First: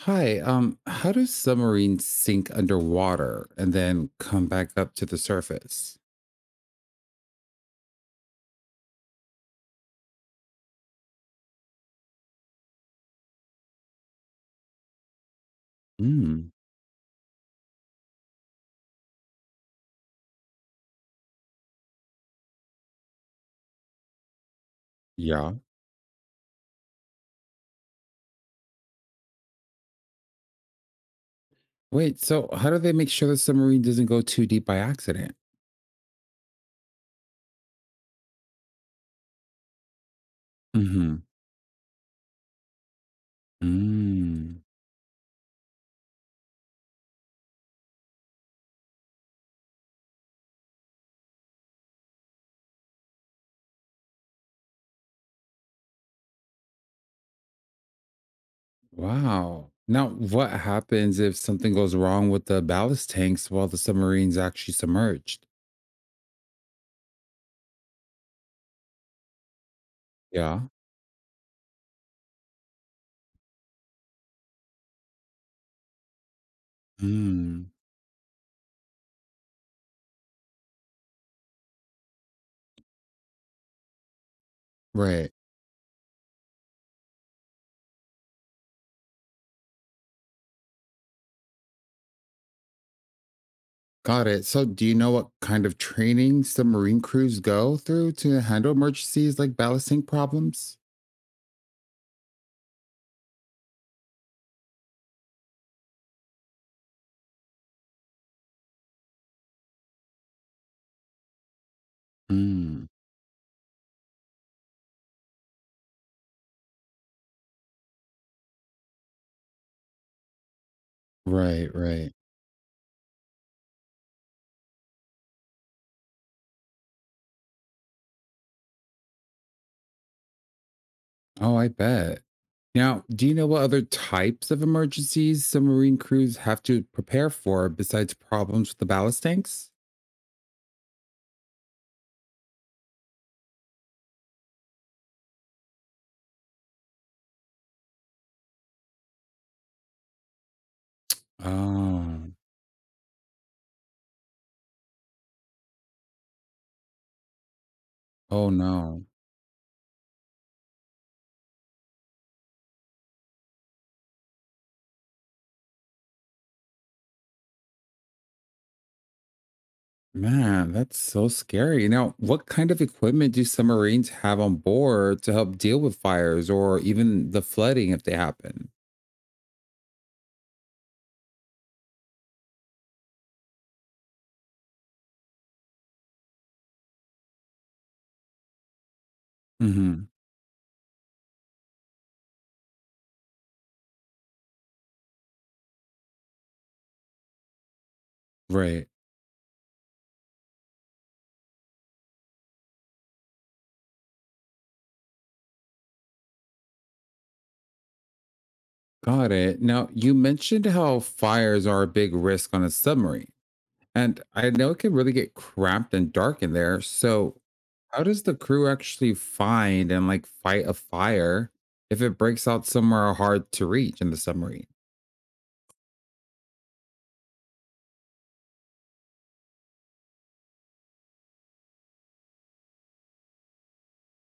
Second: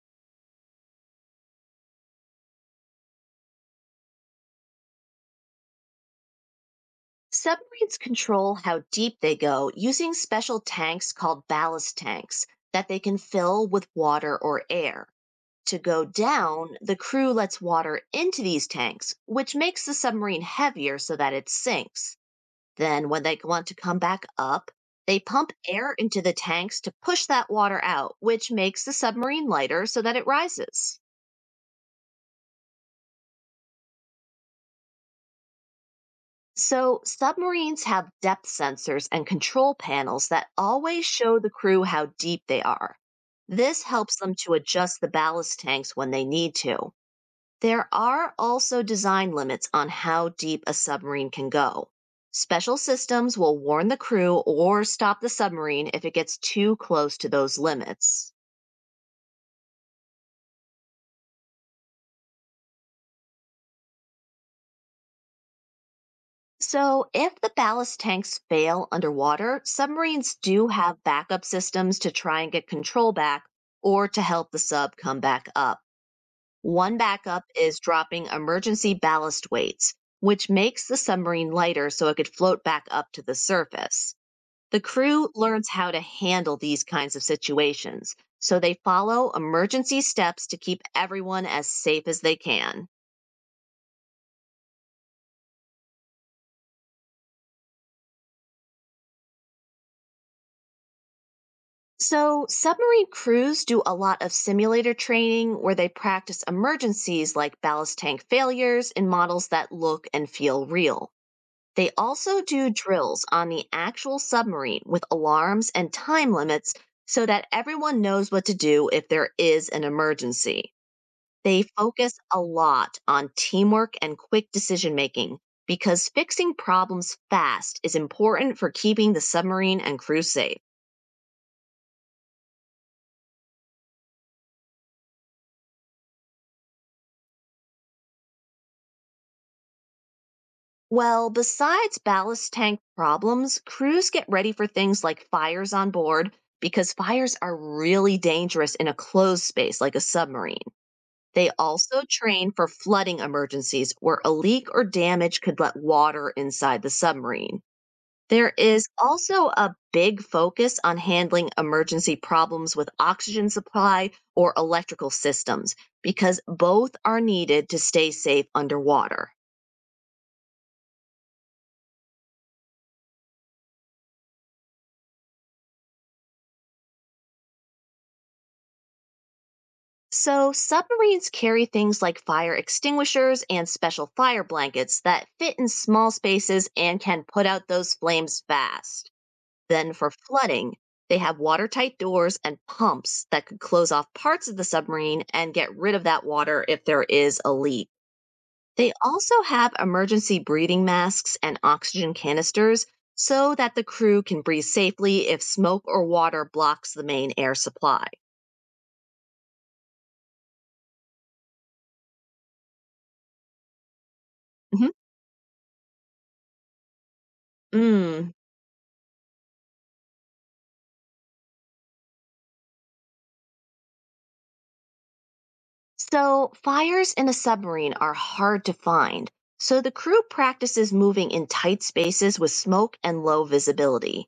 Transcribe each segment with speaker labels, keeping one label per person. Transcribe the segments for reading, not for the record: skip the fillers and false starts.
Speaker 1: Hi, how do submarines sink underwater and then come back up to the surface?
Speaker 2: Submarines control how deep they go using special tanks called ballast tanks that they can fill with water or air. To go
Speaker 1: Mm,
Speaker 2: down, the crew lets water into these tanks, which makes the submarine heavier so that it sinks. Then, when they want to come back up, they pump
Speaker 1: yeah.
Speaker 2: air into the tanks to push that water out, which makes the submarine lighter so that it rises.
Speaker 1: Wait, so how do they make sure the submarine doesn't go too deep by accident?
Speaker 2: So, submarines have depth sensors and control panels that always
Speaker 1: Mm-hmm.
Speaker 2: show the crew how deep they are. This helps them to
Speaker 1: Mm,
Speaker 2: adjust the ballast tanks when they need to. There are also design limits on how deep a submarine can go. Special systems will warn the crew or stop the submarine if it gets too close to those limits.
Speaker 1: wow. Now, what happens if something goes wrong with the ballast tanks while the submarine's actually submerged?
Speaker 2: So, if the ballast tanks fail underwater, submarines
Speaker 1: Yeah.
Speaker 2: do have backup systems to try and get control back or to help the sub come back up. One backup
Speaker 1: Mm,
Speaker 2: is dropping emergency ballast weights, which makes the submarine lighter so it could float back up to the surface. The crew
Speaker 1: right.
Speaker 2: learns how to handle these kinds of situations, so they follow emergency steps to keep everyone as safe as they can.
Speaker 1: Got it. So, do you know what kind of training submarine crews go through to handle emergencies like ballast tank problems?
Speaker 2: So, submarine crews do a lot of simulator training where they practice emergencies like ballast tank failures in models that look and feel real. They also do
Speaker 1: Mm.
Speaker 2: drills on the actual submarine with alarms and time limits so that everyone knows what to do if there is an emergency. They
Speaker 1: Right, right.
Speaker 2: focus a lot on teamwork and quick decision making because fixing problems fast is important for keeping the submarine and crew safe.
Speaker 1: Oh, I bet. Now, do you know what other types of emergencies submarine crews have to prepare for besides problems with the ballast tanks?
Speaker 2: Well, besides ballast tank problems, crews get ready for things like fires on board because fires are really dangerous in a closed space like a submarine. They also
Speaker 1: Oh,
Speaker 2: train for flooding emergencies where a leak or damage could let water inside the submarine.
Speaker 1: oh
Speaker 2: There is
Speaker 1: no.
Speaker 2: also a big focus on handling emergency problems with oxygen supply or electrical systems because both are needed to stay safe underwater.
Speaker 1: Man, that's so scary. Now, what kind of equipment do submarines have on board to help deal with fires or even the flooding if they happen?
Speaker 2: So, submarines carry things like fire extinguishers and special fire blankets that fit in small spaces and can put out those flames fast. Then,
Speaker 1: Hmm.
Speaker 2: for flooding, they have watertight doors and pumps that could close off parts of the submarine and get rid of that water if there is a leak.
Speaker 1: Right.
Speaker 2: They also have emergency breathing masks and oxygen canisters so that the crew can breathe safely if smoke or water blocks the main air supply.
Speaker 1: Got it. Now, you mentioned how fires are a big risk on a submarine. And I know it
Speaker 2: Mhm.
Speaker 1: can really get cramped and dark in there. So, how does
Speaker 2: Mm.
Speaker 1: the crew actually find and like fight a fire if it breaks out somewhere hard to reach in the submarine?
Speaker 2: So, fires in a submarine are hard to find, so the crew practices moving in tight spaces with smoke and low visibility.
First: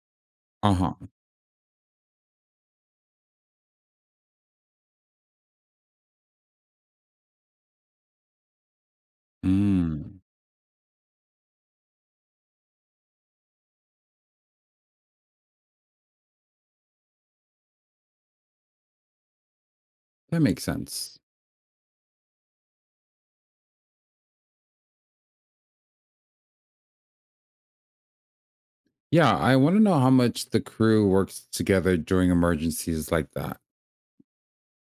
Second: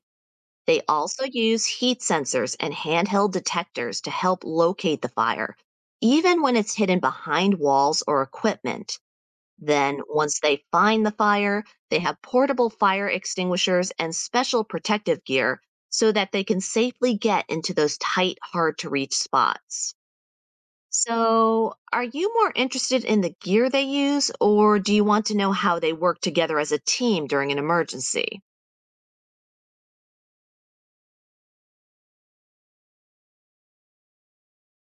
Speaker 1: Uh
Speaker 2: They
Speaker 1: huh.
Speaker 2: also use heat sensors and handheld detectors to help locate the fire, even when it's hidden behind walls or equipment. Then,
Speaker 1: Mm,
Speaker 2: once they find the fire, they have portable fire extinguishers and special protective gear so that they can safely get into those tight, hard to reach spots.
Speaker 1: that makes sense.
Speaker 2: So, are you more interested in the gear they use, or do you want to know how they work together as a team during an emergency?
Speaker 1: Yeah, I want to know how much the crew works together during emergencies like that.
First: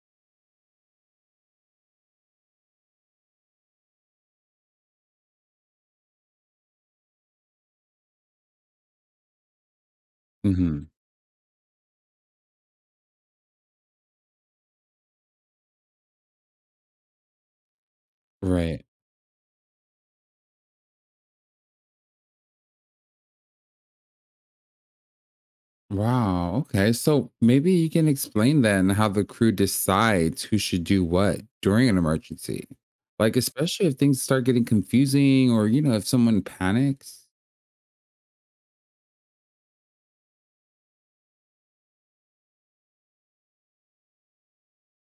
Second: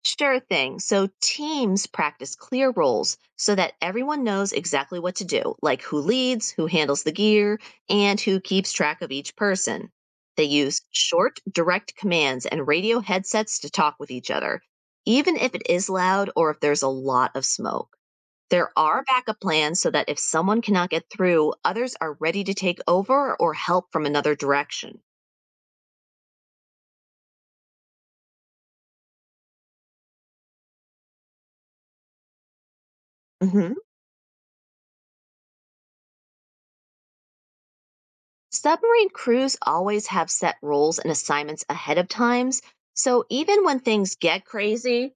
Speaker 2: Sure thing. So, teams practice clear roles so that everyone knows exactly what to do, like who leads, who handles the gear, and who keeps track of each person. They use
Speaker 1: Hmm.
Speaker 2: short, direct commands and radio headsets to talk with each other, even if it is loud or if there's a lot of smoke. There
Speaker 1: Right.
Speaker 2: are backup plans so that if someone cannot get through, others are ready to take over or help from another direction.
Speaker 1: Wow. Okay. So maybe you can explain then how the crew decides who should do what during an emergency. Like,
Speaker 2: Hmm.
Speaker 1: especially if things start getting confusing or if someone panics.
Speaker 2: Submarine crews always have set roles and assignments ahead of times, so even when things get crazy,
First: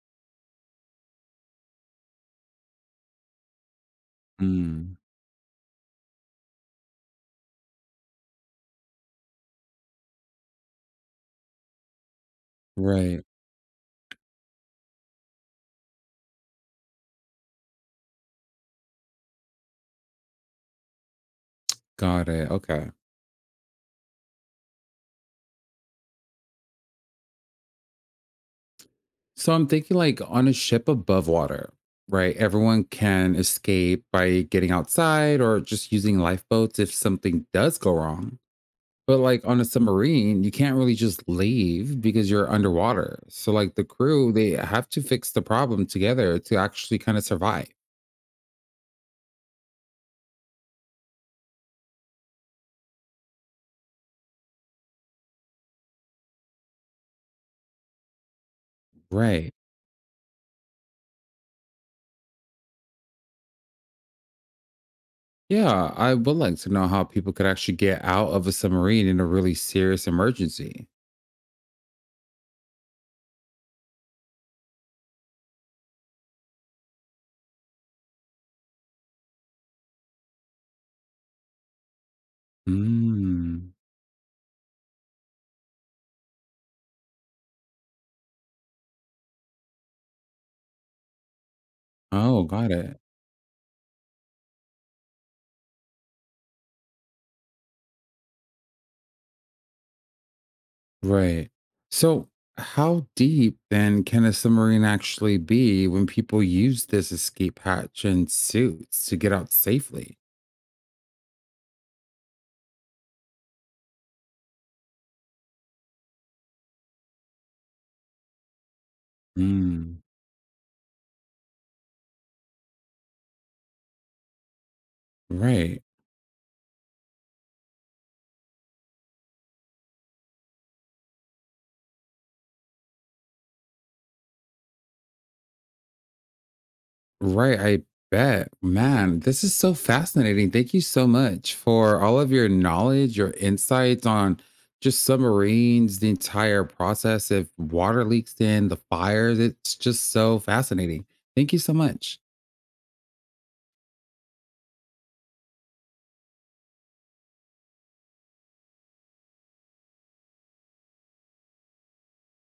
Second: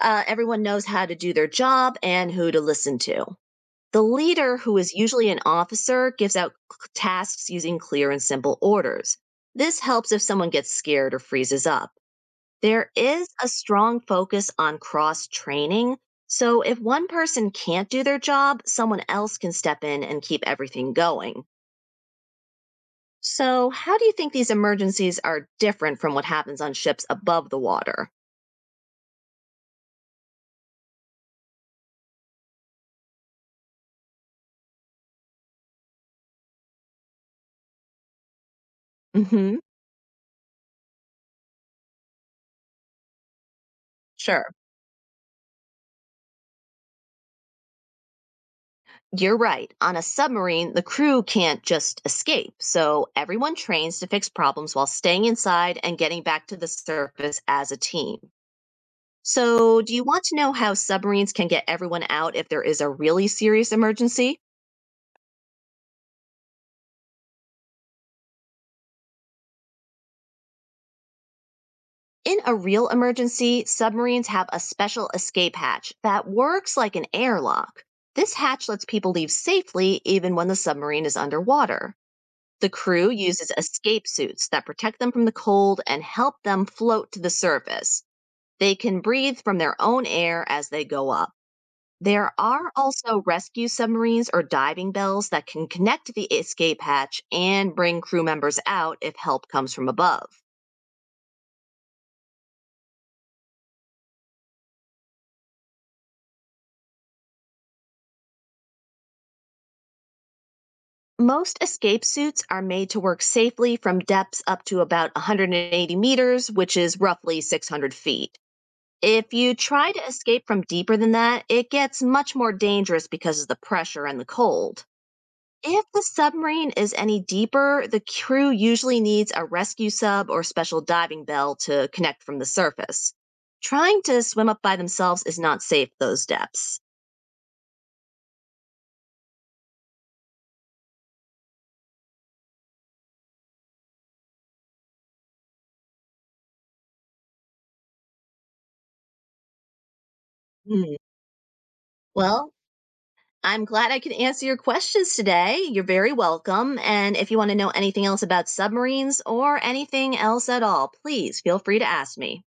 Speaker 2: everyone knows how to do their job and who to listen to. The leader, who is
Speaker 1: Mm,
Speaker 2: usually an officer, gives out tasks using clear and simple orders. This helps if someone gets scared or freezes up. There
Speaker 1: right.
Speaker 2: is a strong focus on cross training. So if one person can't do their job, someone else can step in and keep everything going.
Speaker 1: Got it. Okay.
Speaker 2: So, how do you think these emergencies are different from what happens on ships above the water?
Speaker 1: So I'm thinking like on a ship above water, right? Everyone can escape by getting outside or just using lifeboats if something does go wrong. But, like,
Speaker 2: Hmm.
Speaker 1: on a submarine, you can't really just leave because you're underwater. So, like, the crew,
Speaker 2: Sure.
Speaker 1: they have to fix the problem together to actually kinda survive.
Speaker 2: You're right. On a submarine, the crew can't just escape. So everyone trains to fix problems while staying inside and getting back to the surface as a team.
Speaker 1: Right.
Speaker 2: So, do you want to know how submarines can get everyone out if there is a really serious emergency?
Speaker 1: Yeah, I would like to know how people could actually get out of a submarine in a really serious emergency.
Speaker 2: In a real emergency, submarines have a special escape hatch that works like an airlock. This hatch lets people leave safely even when the submarine is underwater. The crew uses
Speaker 1: Mm.
Speaker 2: escape suits that protect them from the cold and help them float to the surface. They can breathe from their own air as they go up. There
Speaker 1: Oh,
Speaker 2: are
Speaker 1: got it.
Speaker 2: also rescue submarines or diving bells that can connect the escape hatch and bring crew members out if help comes from above.
Speaker 1: Right. So, how deep then can a submarine actually be when people use this escape hatch and suits to get out safely?
Speaker 2: Most escape suits are made to work safely from depths up to about 180 meters, which is roughly 600 feet. If you try
Speaker 1: Mm.
Speaker 2: to escape from deeper than that, it gets much more dangerous because of the pressure and the cold.
Speaker 1: Right.
Speaker 2: If the submarine is any deeper, the crew usually needs a rescue sub or special diving bell to connect from the surface. Trying to swim up by themselves is not safe at those depths.
Speaker 1: Right, I bet. Man, this is so fascinating. Thank you so much for all of your knowledge, your insights on just submarines, the entire process of water leaks in, the fires. It's just so
Speaker 2: Hmm.
Speaker 1: fascinating. Thank you so much.
Speaker 2: Well, I'm glad I could answer your questions today. You're very welcome. And if you want to know anything else about submarines or anything else at all, please feel free to ask me.